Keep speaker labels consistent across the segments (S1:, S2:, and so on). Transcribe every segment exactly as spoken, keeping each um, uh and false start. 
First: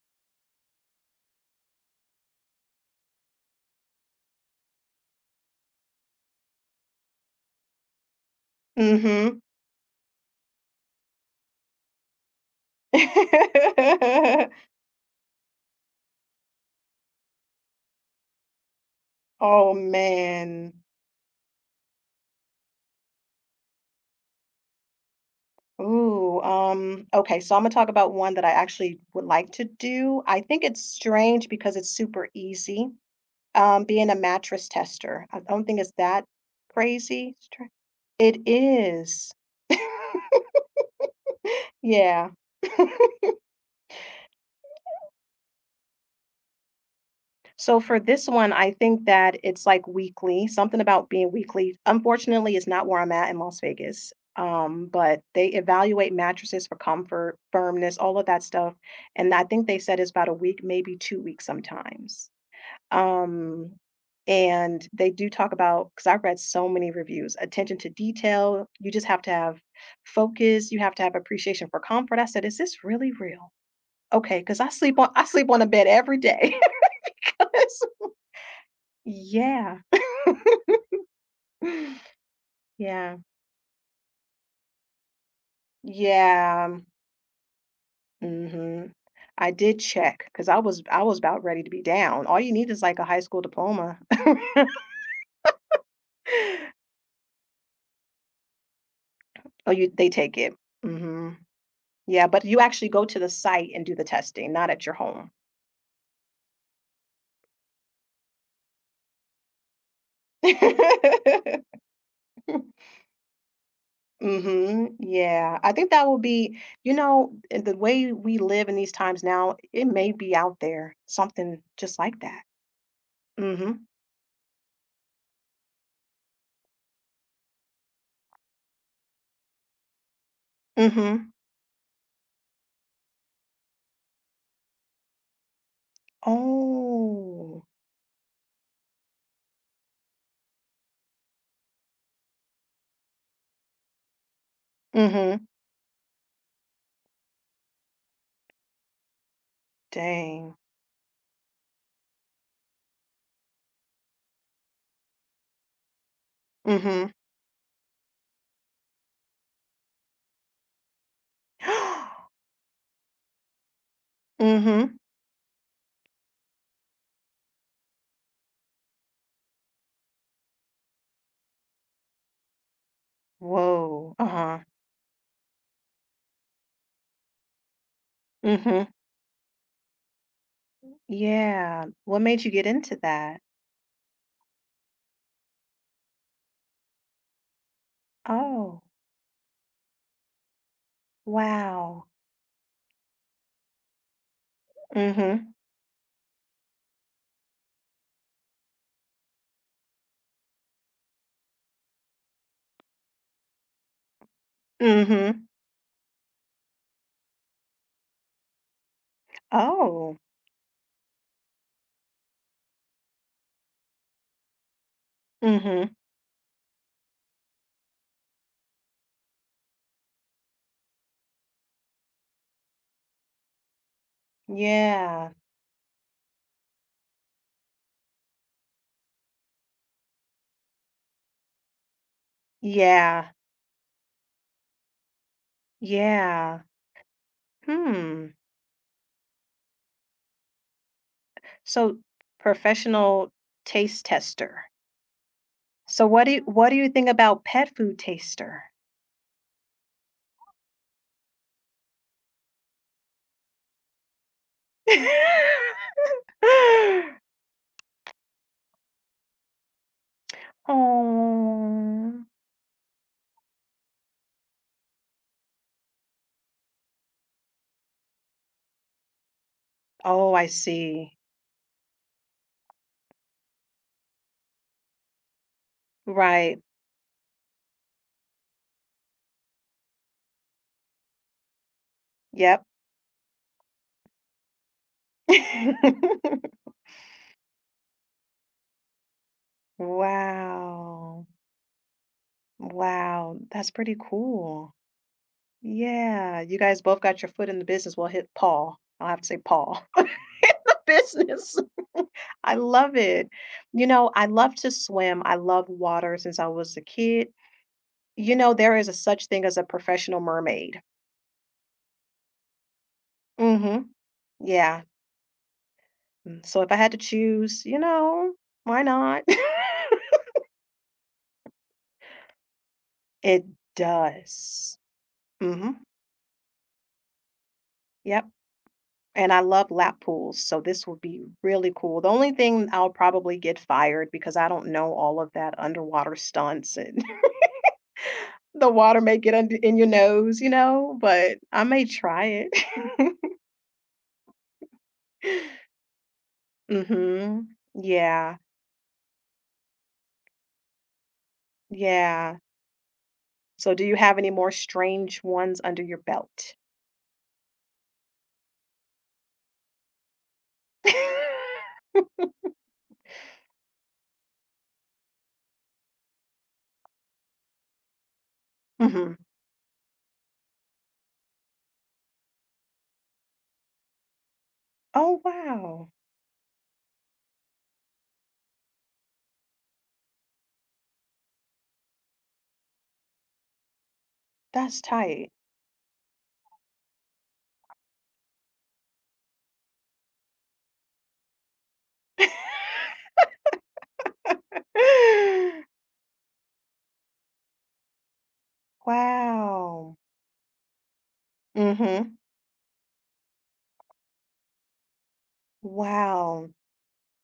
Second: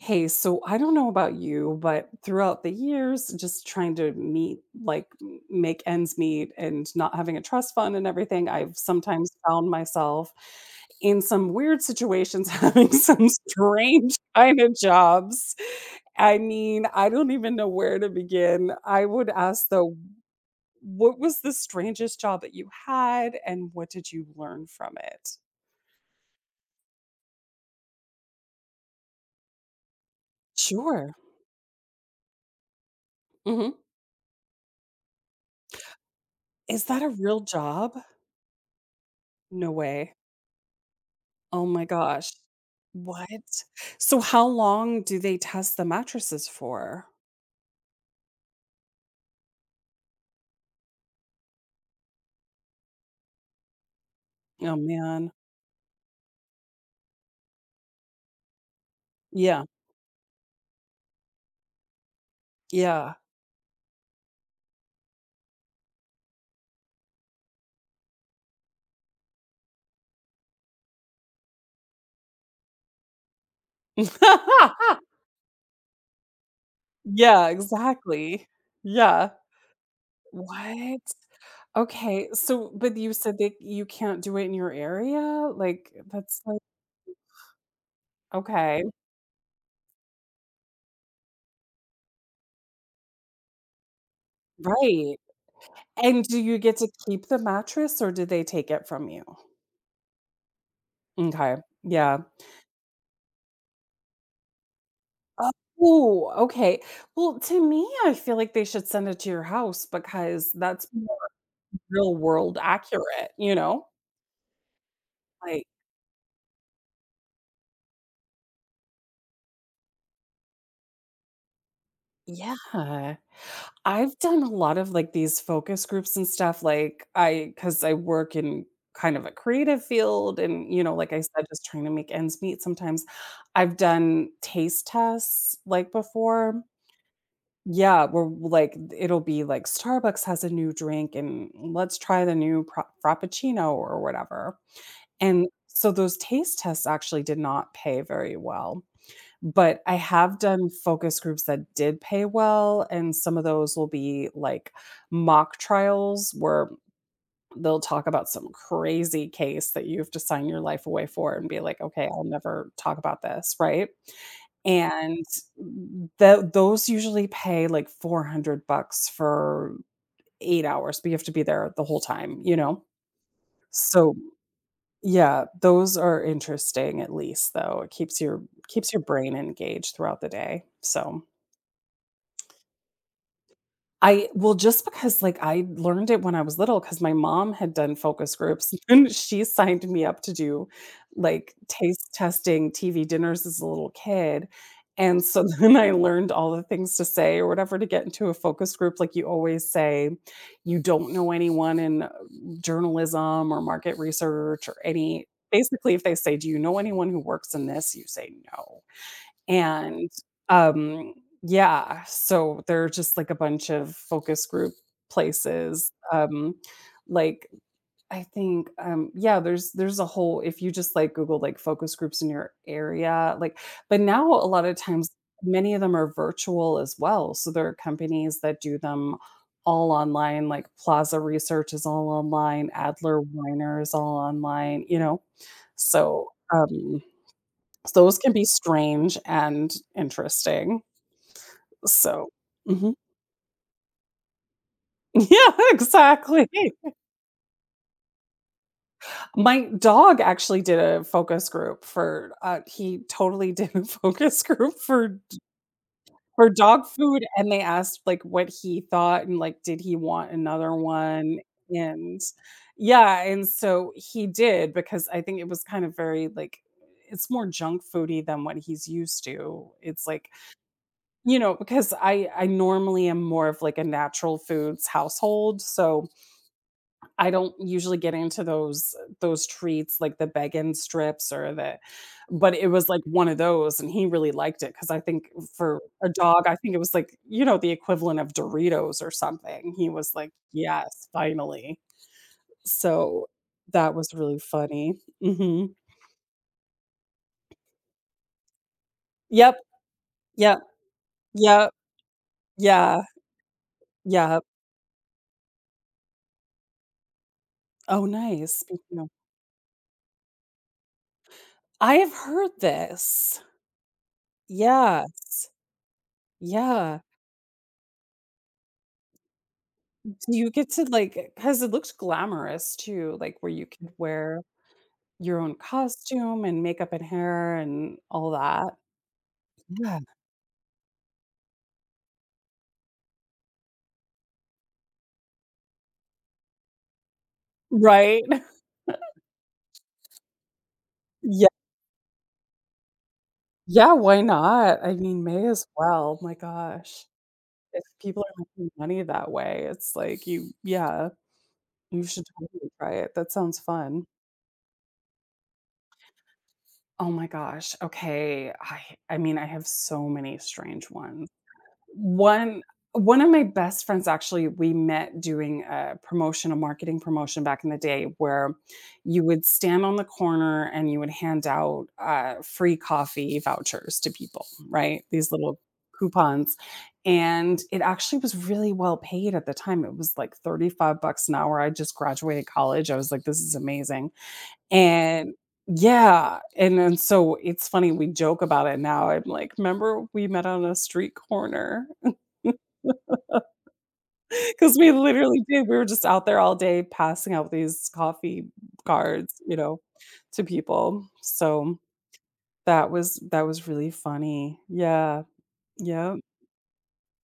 S1: Hey, so I don't know about you, but throughout the years, just trying to meet, like m- make ends meet and not having a trust fund and everything, I've sometimes
S2: Mhm.
S1: found myself in some weird situations having some strange kind of jobs. I mean, I don't even know where to begin. I would ask
S2: Oh,
S1: though,
S2: man.
S1: what was the strangest job that you had and what did you learn from it?
S2: Ooh, um, okay, so Imma talk about one that I actually would like to do. I think it's
S1: Sure.
S2: strange because it's super easy,
S1: Hmm.
S2: um, being a mattress tester. I don't think it's that
S1: Is that a
S2: crazy.
S1: real
S2: Str
S1: job?
S2: It is.
S1: No way. Oh my
S2: Yeah.
S1: gosh. What? So how long do they test the mattresses for?
S2: So for this one, I think that it's like weekly, something about being weekly. Unfortunately, it's not where I'm at in Las Vegas.
S1: Oh,
S2: Um, but
S1: man.
S2: they evaluate mattresses for comfort, firmness, all of that stuff. And I
S1: Yeah,
S2: think they said it's about a week, maybe two weeks sometimes.
S1: yeah.
S2: Um, and they do talk about, because I've read so many reviews, attention to detail. You just have to have focus. You have to have appreciation for comfort. I said, is this really real? Okay, because I sleep on I sleep on a bed every day.
S1: Yeah, exactly. Yeah.
S2: Yeah.
S1: What? Okay, so but you
S2: Yeah.
S1: said that you can't do it in your area? Like, that's like.
S2: Yeah.
S1: Okay,
S2: Mhm. I did check because I was I was about ready to be down. All you need is, like, a high school diploma.
S1: right. And do you get to keep the mattress or did they take it from you?
S2: Oh, you they take it. Mhm.
S1: Okay, yeah.
S2: Yeah, but you actually go to the site and do the testing, not at your home.
S1: Oh, okay. Well, to me, I feel like they should send it to your house because that's more real world accurate, you know?
S2: Mhm. Yeah.
S1: Like,
S2: I think that will be you know, and the way we live in these times now, it may be out there, something just like that.
S1: yeah.
S2: Mhm.
S1: I've done a lot of like these focus groups and stuff. Like, I, because I work in kind of a creative field and, you know, like I
S2: Mhm.
S1: said, just trying to make ends meet sometimes. I've done taste tests like before.
S2: Oh.
S1: Yeah, we're like it'll be like Starbucks has a new drink and let's try the new pro- frappuccino or whatever. And
S2: Mhm.
S1: so those taste tests actually did not pay very well. But I have
S2: Dang.
S1: done focus groups that did pay well. And some of those will be like mock trials where
S2: Mhm.
S1: they'll talk about some crazy case that you have to sign your life away for and be like, "Okay, I'll never talk about this," right?
S2: Mhm.
S1: And tho those usually pay like four hundred bucks for eight hours, but you have to be there the whole time, you know?
S2: Whoa.
S1: So,
S2: Uh-huh.
S1: yeah, those are interesting at least though. It keeps your
S2: Mhm.
S1: keeps your brain engaged throughout the day, so
S2: Yeah. What made you get into that?
S1: I well, just because, like, I learned it when I was little because my mom had done focus groups,
S2: Oh,
S1: and she signed me up to do, like,
S2: wow.
S1: taste testing T V dinners as a little kid, and so
S2: Mhm.
S1: then I learned all the things to say or whatever to get into a focus group, like, you always say, "You don't know anyone in, uh, journalism or market research or any"
S2: Mhm.
S1: basically, if they say, "Do you know anyone who works in this?" You say, "No." And,
S2: Oh.
S1: um, yeah, so they're just like a bunch of focus group places,
S2: Mhm.
S1: um, like, I think, um, yeah, there's there's a whole if you just, like, Google, like, focus groups in your area, like but now a lot of times,
S2: Yeah.
S1: many of them are virtual as well, so there are companies that do them all online, like, Plaza Research is all online, Adler
S2: Yeah.
S1: Weiner is all online, you know? So,
S2: Yeah.
S1: um so those can
S2: Hmm.
S1: be strange and interesting.
S2: So
S1: So mhm.
S2: professional taste tester.
S1: Yeah,
S2: So what do you,
S1: exactly.
S2: what do you think about pet food taster?
S1: My dog actually did a focus group for, uh he totally did a focus group for for dog food, and they asked, like, what he thought and, like, did he want another one, and
S2: Oh.
S1: yeah, and so he did because I think it was kind of very, like it's more junk foody than what he's used to. It's like
S2: Oh, I see.
S1: You know, because I I normally am more of, like, a natural foods household, so
S2: Right.
S1: I don't usually get into those those treats, like the bacon strips or the but
S2: Yep.
S1: it was, like, one of those, and he really liked it because I think for a dog, I think it was, like, you know, the equivalent of Doritos or something. He was like, "Yes,
S2: Wow.
S1: finally." So,
S2: Wow, that's
S1: that
S2: pretty
S1: was really
S2: cool.
S1: funny. Mhm.
S2: Yeah, you guys both got your foot in the business. Well, hit Paul. I'll have to say
S1: Yep,
S2: Paul in
S1: yep,
S2: the business.
S1: yep,
S2: I love
S1: yeah,
S2: it. You know, I
S1: yeah.
S2: love to swim. I love water since I was a kid.
S1: Oh,
S2: You know,
S1: nice.
S2: there is a
S1: Speaking of
S2: such thing as a professional mermaid.
S1: I have heard this.
S2: Mm-hmm. Yeah.
S1: Yes.
S2: Mm, so if I had to
S1: Yeah.
S2: choose, you know, why not?
S1: Do you get to, like, because it looks glamorous too, like,
S2: It
S1: where you could wear
S2: does.
S1: your own
S2: Mm-hmm.
S1: costume and makeup and hair and
S2: Yep.
S1: all that.
S2: And I love
S1: Yeah.
S2: lap pools, so this would be really cool. The only thing I'll probably get fired because I don't know all of that underwater stunts and
S1: Right?
S2: the water may get under in your nose, you know, but
S1: Yeah.
S2: I may try it.
S1: Yeah, why not? I mean, may as well, my gosh.
S2: Mhm.
S1: If people are
S2: Yeah.
S1: making money that way, it's like you yeah, you should
S2: Yeah.
S1: totally try it. That sounds
S2: So do you
S1: fun.
S2: have any more strange ones under your belt?
S1: Oh my gosh, okay. I I mean, I have so many strange ones. One one of my best friends actually, we met doing a promotion, a marketing promotion back in the day where
S2: Mhm.
S1: you would stand on the corner and you would hand out uh, free coffee vouchers to people, right?
S2: Oh,
S1: These little
S2: wow.
S1: coupons. And it actually was really well paid at the time. It was like thirty-five bucks an hour. I just graduated college. I was like, this is amazing.
S2: That's tight.
S1: And yeah, and then so it's funny, we joke about it now. I'm like, "Remember we met on a street corner? Because we literally did. We were just out there all day passing out these coffee cards, you know,
S2: Wow.
S1: to people. So
S2: Mhm.
S1: that was that was really funny. Yeah, yeah,
S2: Wow.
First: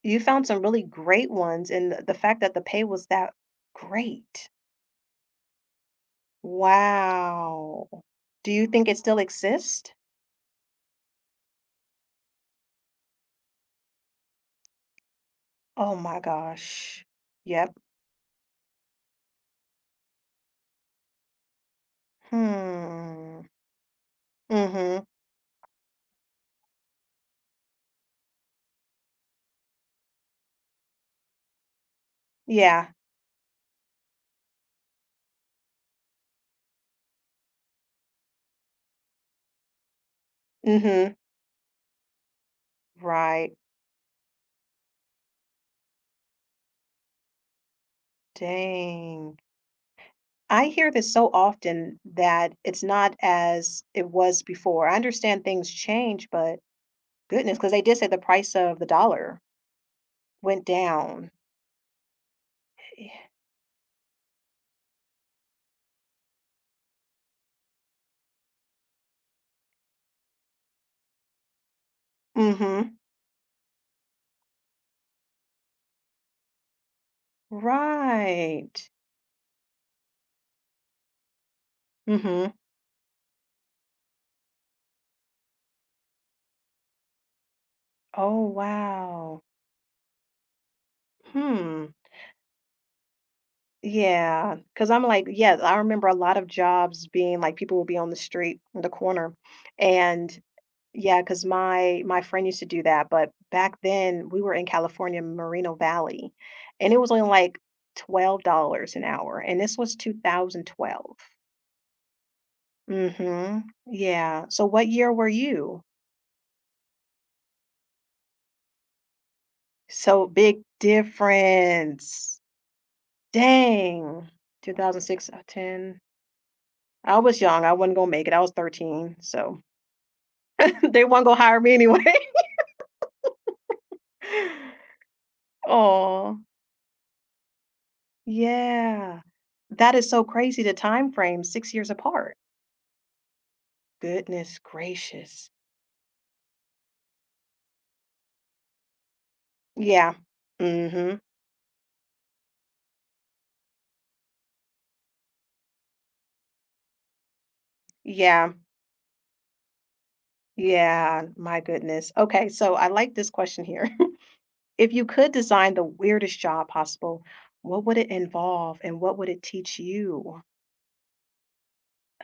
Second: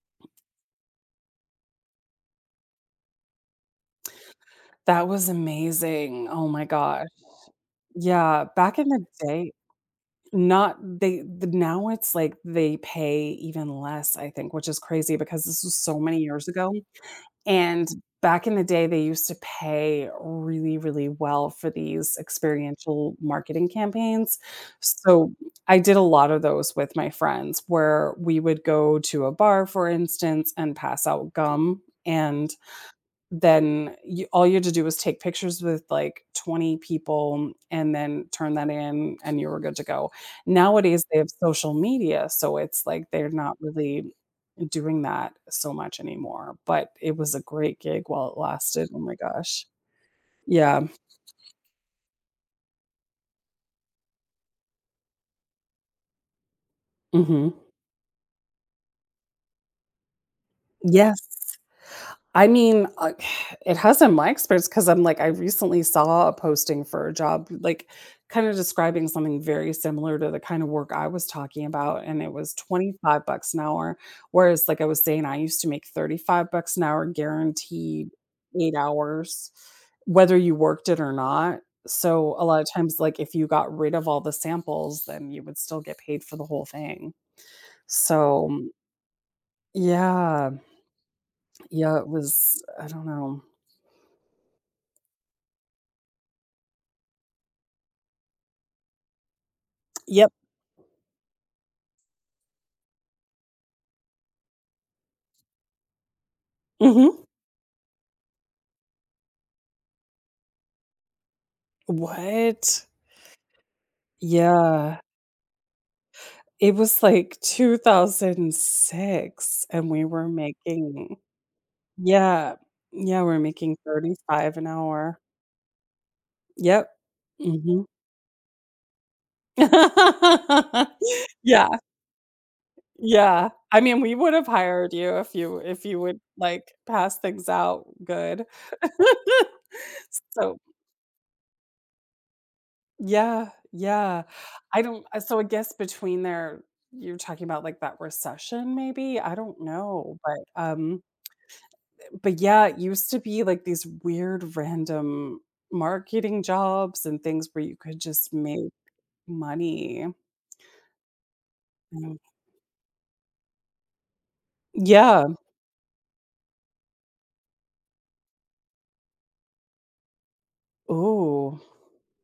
S2: You found some really great ones, and the the fact that the pay was that great.
S1: that was amazing. Oh my gosh.
S2: Wow.
S1: Yeah,
S2: Do you
S1: back
S2: think
S1: in
S2: it
S1: the
S2: still
S1: day
S2: exists?
S1: not they the now it's like they pay even less, I think, which is crazy because this was
S2: Oh
S1: so many
S2: my
S1: years ago,
S2: gosh. Yep.
S1: and back in the day, they used to pay really, really well for these experiential
S2: Hmm.
S1: marketing campaigns.
S2: Mhm.
S1: So, I did a lot of those with my friends where we would go to a bar, for instance, and pass out gum, and
S2: Yeah.
S1: then you, all you had to do was take pictures with like twenty people and then turn that in and you were good to go. Nowadays
S2: Mhm.
S1: they have social media, so it's like they're
S2: Right.
S1: not really doing that so much anymore, but it was a great gig while it lasted. Oh my
S2: Dang.
S1: gosh.
S2: I
S1: Yeah.
S2: hear this so often that it's not as it was before. I understand things change, but
S1: Mhm.
S2: goodness, because they did say the price of the dollar went
S1: Yes.
S2: down.
S1: I mean, uh, it has in my experience because 'cause I'm like, I recently saw a posting for a job, like, kinda describing something very similar to the kind of work I was talking about, and it was
S2: Mhm.
S1: twenty-five bucks an hour, whereas, like I was saying, I used to make thirty-five bucks an hour guaranteed eight
S2: Right.
S1: hours, whether you worked it or not. So, a
S2: Mhm.
S1: lot of times, like, if you got rid of all the samples, then you would still get paid for the whole thing.
S2: Oh,
S1: So,
S2: wow.
S1: yeah.
S2: Hmm.
S1: Yeah, it was I don't know.
S2: Yeah, because I'm like, yeah, I remember a lot of jobs being like people will be on the street in the corner.
S1: Yeah.
S2: And yeah, because my my friend used to do that, but back then we were in California, Moreno Valley, and it was only
S1: Mhm.
S2: like twelve dollars an hour, and this was two thousand twelve.
S1: What?
S2: Mm-hmm. Yeah. So what
S1: Yeah.
S2: year were you?
S1: It was like two thousand six and we
S2: So
S1: were
S2: big
S1: making
S2: difference.
S1: yeah. Yeah, we're making
S2: Dang.
S1: thirty-five an hour.
S2: two thousand six, uh, ten.
S1: Yep.
S2: I was young. I
S1: Mhm.
S2: wasn't gonna make it. I was thirteen, so they weren't gonna hire
S1: Yeah,
S2: me anyway.
S1: yeah. I mean, we would have hired you if you if you would,
S2: Oh
S1: like, pass things out good.
S2: yeah. That is so
S1: So
S2: crazy, the time frame, six years apart.
S1: yeah, yeah.
S2: Goodness
S1: I don't uh, so I
S2: gracious.
S1: guess between there you're talking about, like, that recession maybe? I don't
S2: Yeah.
S1: know, but, um
S2: Mhm.
S1: but, yeah, it used to be, like, these weird random marketing jobs and things where you could just
S2: Yeah.
S1: make money.
S2: Yeah, my goodness.
S1: Mm.
S2: Okay, so I like this question here. If you
S1: Yeah.
S2: could design the weirdest job possible, what would it involve and what would it teach you?
S1: Oh.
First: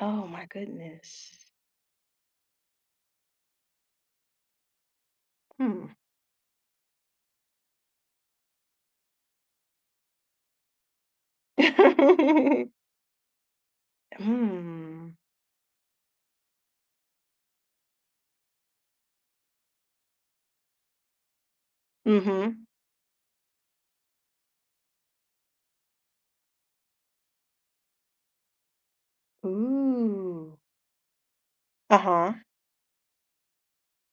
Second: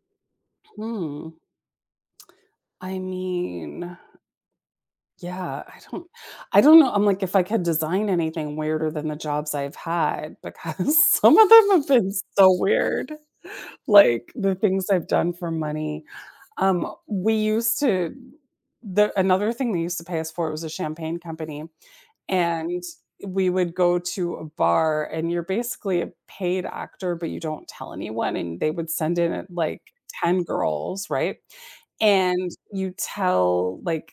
S2: Oh my
S1: Hmm.
S2: goodness.
S1: I mean, yeah, I
S2: Hmm.
S1: don't I don't know, I'm like, if I could design anything weirder than the jobs I've had because some of them have been so weird. Like, the things I've
S2: Hmm.
S1: done for money. Um, we used to the another thing they used to pay us for was a champagne company,
S2: Mhm.
S1: and we would go to a bar, and you're basically a paid actor, but you don't tell anyone, and they would send in at, like, ten
S2: Ooh.
S1: girls, right?
S2: Uh-huh.
S1: And you tell, like,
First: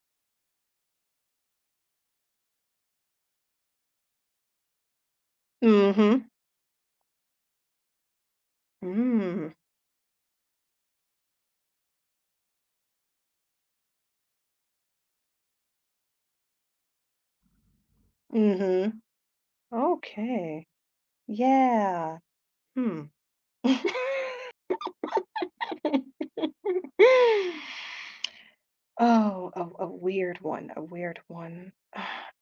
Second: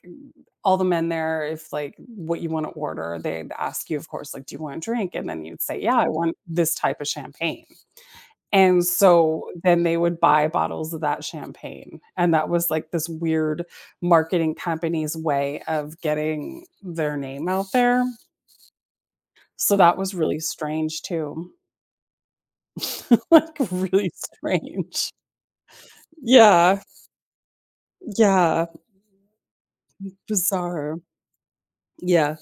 S1: all the men there if, like, what you wanna order. They'd ask you, of course, like, "Do you want a drink?" And then you'd say, "Yeah, I
S2: Mhm.
S1: want this type of champagne." And
S2: Mm.
S1: so then they would buy bottles of that champagne, and that was, like, this weird marketing company's way of getting their name out there.
S2: Mhm.
S1: So that was really
S2: Okay.
S1: strange too.
S2: Yeah. Hmm.
S1: Like, really strange. Yeah, yeah,
S2: Oh, a, a weird one, a
S1: bizarre.
S2: weird one.
S1: Yeah.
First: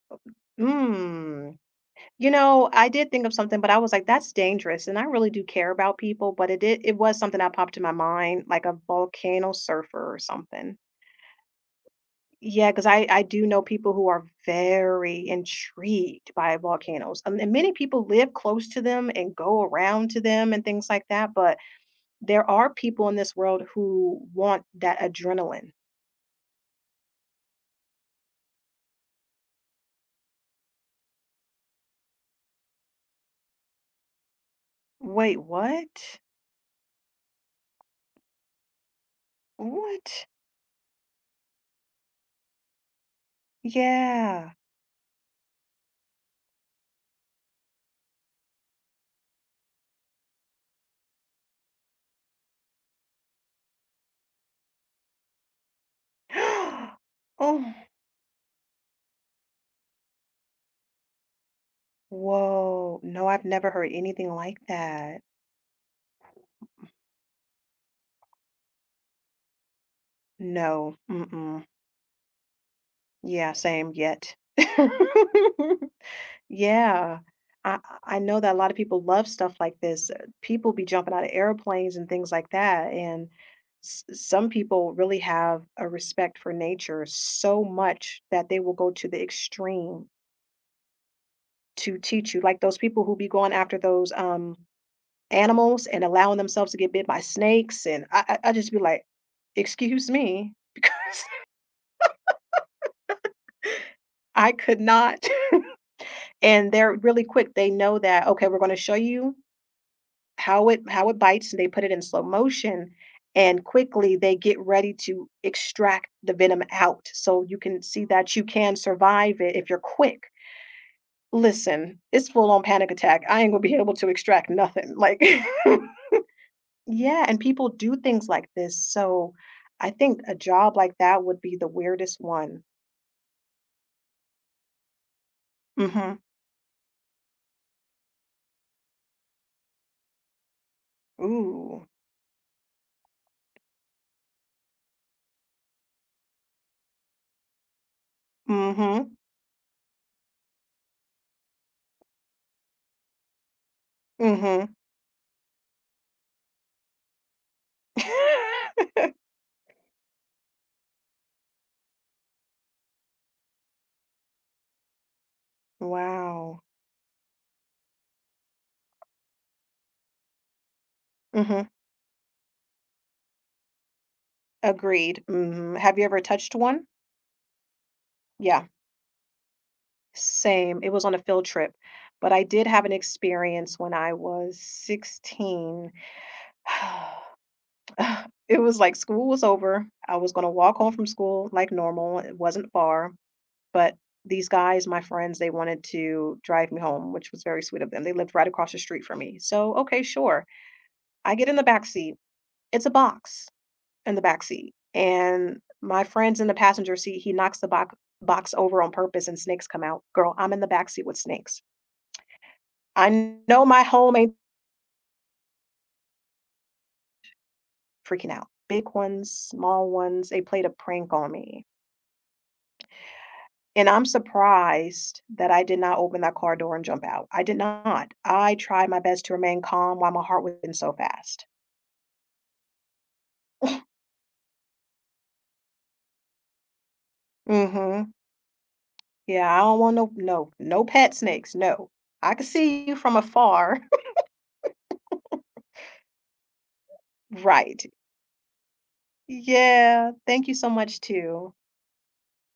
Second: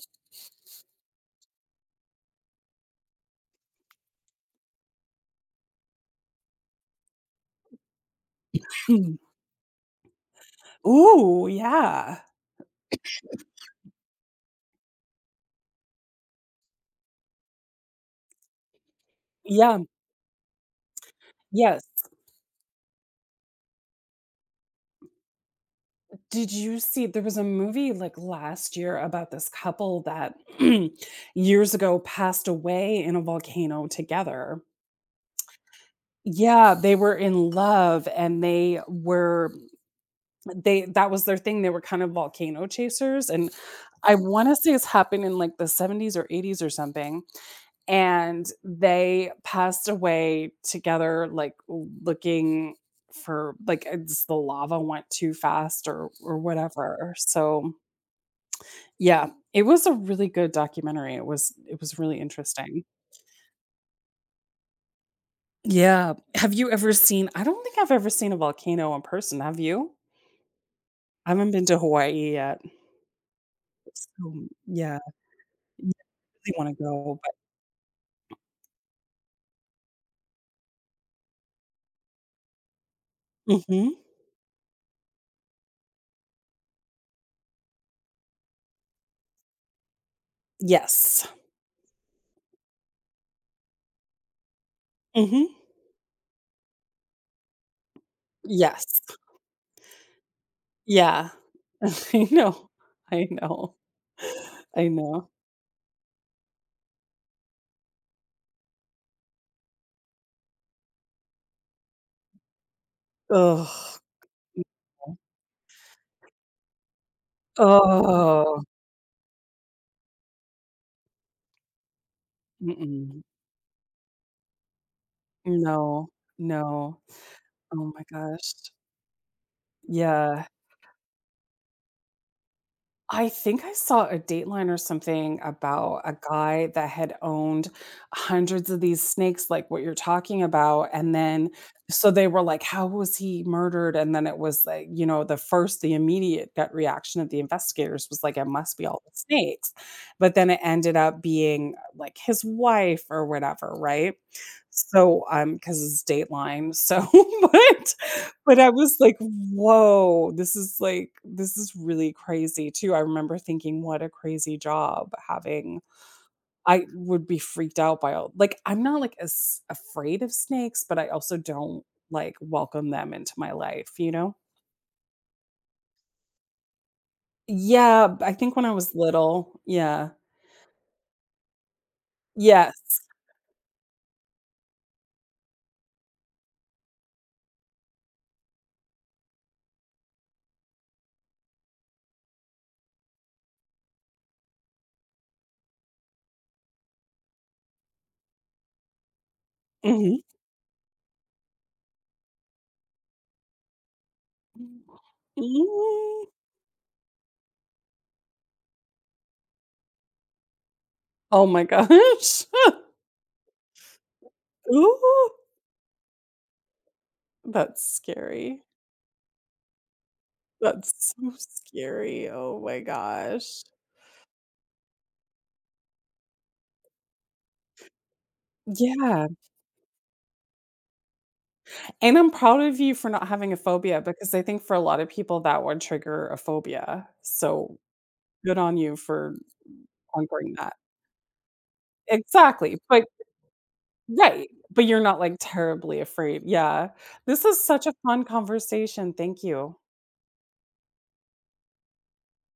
S2: Hmm. You know, I did think of something, but I was like, that's dangerous. And I really do care about people, but it did, it was something that popped in my mind, like a volcano surfer or something.
S1: Ooh, yeah.
S2: Yeah, cause I I do know people who are very intrigued by volcanoes, um, and many people live close to them and go
S1: Yeah,
S2: around to them and things like that, but
S1: yes.
S2: there are people in this world who want that adrenaline.
S1: Did you see there was a movie, like, last year about this couple that years ago passed away in a volcano together.
S2: Wait, what?
S1: Yeah, they were in love and they were
S2: What?
S1: they that was their thing, they were kind of volcano chasers, and I
S2: Yeah.
S1: wanna say it's happened in, like, the seventies or eighties or something, and they passed away together, like, looking for like, it's the lava went too fast or or whatever,
S2: Oh,
S1: so, yeah, it was a really good documentary, it was it was really interesting.
S2: whoa. No, I've never heard anything like that.
S1: Yeah, have you ever seen I don't think I've ever seen a volcano in person, have you?
S2: No.
S1: I haven't
S2: Mm-mm.
S1: been to Hawaii yet.
S2: Yeah, same yet.
S1: So, yeah, yeah, I really wanna go,
S2: Yeah.
S1: but
S2: I I know that a lot of people love stuff like this. Uh, People be jumping out of airplanes and things like that. And
S1: mhm.
S2: s- some people really have a respect for nature so much that they will go to the extreme
S1: Yes.
S2: to teach you. Like those people who be going after those um
S1: Mhm.
S2: animals and allowing themselves to get bit by snakes. And I I I just be
S1: Yes.
S2: like, excuse me, because
S1: Yeah. I know. I know.
S2: I could
S1: I
S2: not.
S1: know.
S2: And they're really quick. They know that, okay, we're going to show you. How it how it bites, and they put it in slow motion, and
S1: Oh.
S2: quickly they get ready to extract the venom out, so you can see that you
S1: Oh,
S2: can survive it if you're quick. Listen, it's full on panic attack.
S1: mm-mm.
S2: I ain't gonna be able to extract nothing, like
S1: No, no.
S2: yeah, and people
S1: Oh
S2: do
S1: my
S2: things like
S1: gosh.
S2: this, so I think a
S1: Yeah.
S2: job like that would be the weirdest one.
S1: I think I saw a Dateline or something about
S2: Mhm.
S1: a guy that had owned hundreds of these snakes, like what you're talking about, and then
S2: Ooh.
S1: so they were like, "How was he murdered?" And then it was like, you know, the first, the immediate gut reaction of the investigators was like, "It must be all the
S2: Mhm.
S1: snakes," but then it ended up being like his wife or whatever, right?
S2: Mhm.
S1: So, um, because it's Dateline, so but but I was like, "Whoa, this is like this is really crazy too." I remember thinking, "What a crazy job having"
S2: Wow.
S1: I would be freaked out by all like, I'm not, like, as afraid of snakes, but I also
S2: Mhm.
S1: don't, like, welcome them into my life, you know?
S2: Agreed. Mhm. Have you ever touched one?
S1: Yeah, b I think when
S2: Yeah.
S1: I was little, yeah.
S2: Same, it was on a field trip, but I did
S1: Yes.
S2: have an experience when I was sixteen. It was like school was over, I was gonna walk home from school like normal, it wasn't far, but these guys, my friends, they wanted to drive me home, which was very sweet of them, they lived right across the street from me, so, okay,
S1: Mhm.
S2: sure. I get in the back seat, it's a box in the back seat, and my
S1: Mm.
S2: friend's in the passenger seat, he knocks the box box over on purpose and snakes come out. Girl, I'm in the back seat with
S1: Oh
S2: snakes.
S1: my gosh.
S2: I know my home ain't
S1: Ooh, that's
S2: freaking out.
S1: scary.
S2: Big ones, small ones, they played a prank
S1: That's
S2: on
S1: so
S2: me.
S1: scary, oh my gosh.
S2: And I'm surprised that I did not open that car door and jump out. I did not. I tried my best
S1: Yeah.
S2: to remain calm while my heart was beating so fast.
S1: And I'm proud of you for not having a phobia because I think for a lot of people that would trigger a phobia. So
S2: Hmm.
S1: good on you for
S2: Yeah, I don't want no no
S1: conquering that.
S2: no pet snakes. No. I could
S1: Exactly.
S2: see you
S1: But
S2: from afar.
S1: right. But you're not like terribly afraid. Yeah. This is
S2: Right.
S1: such a fun conversation. Thank you.
S2: Yeah. Thank you so much too.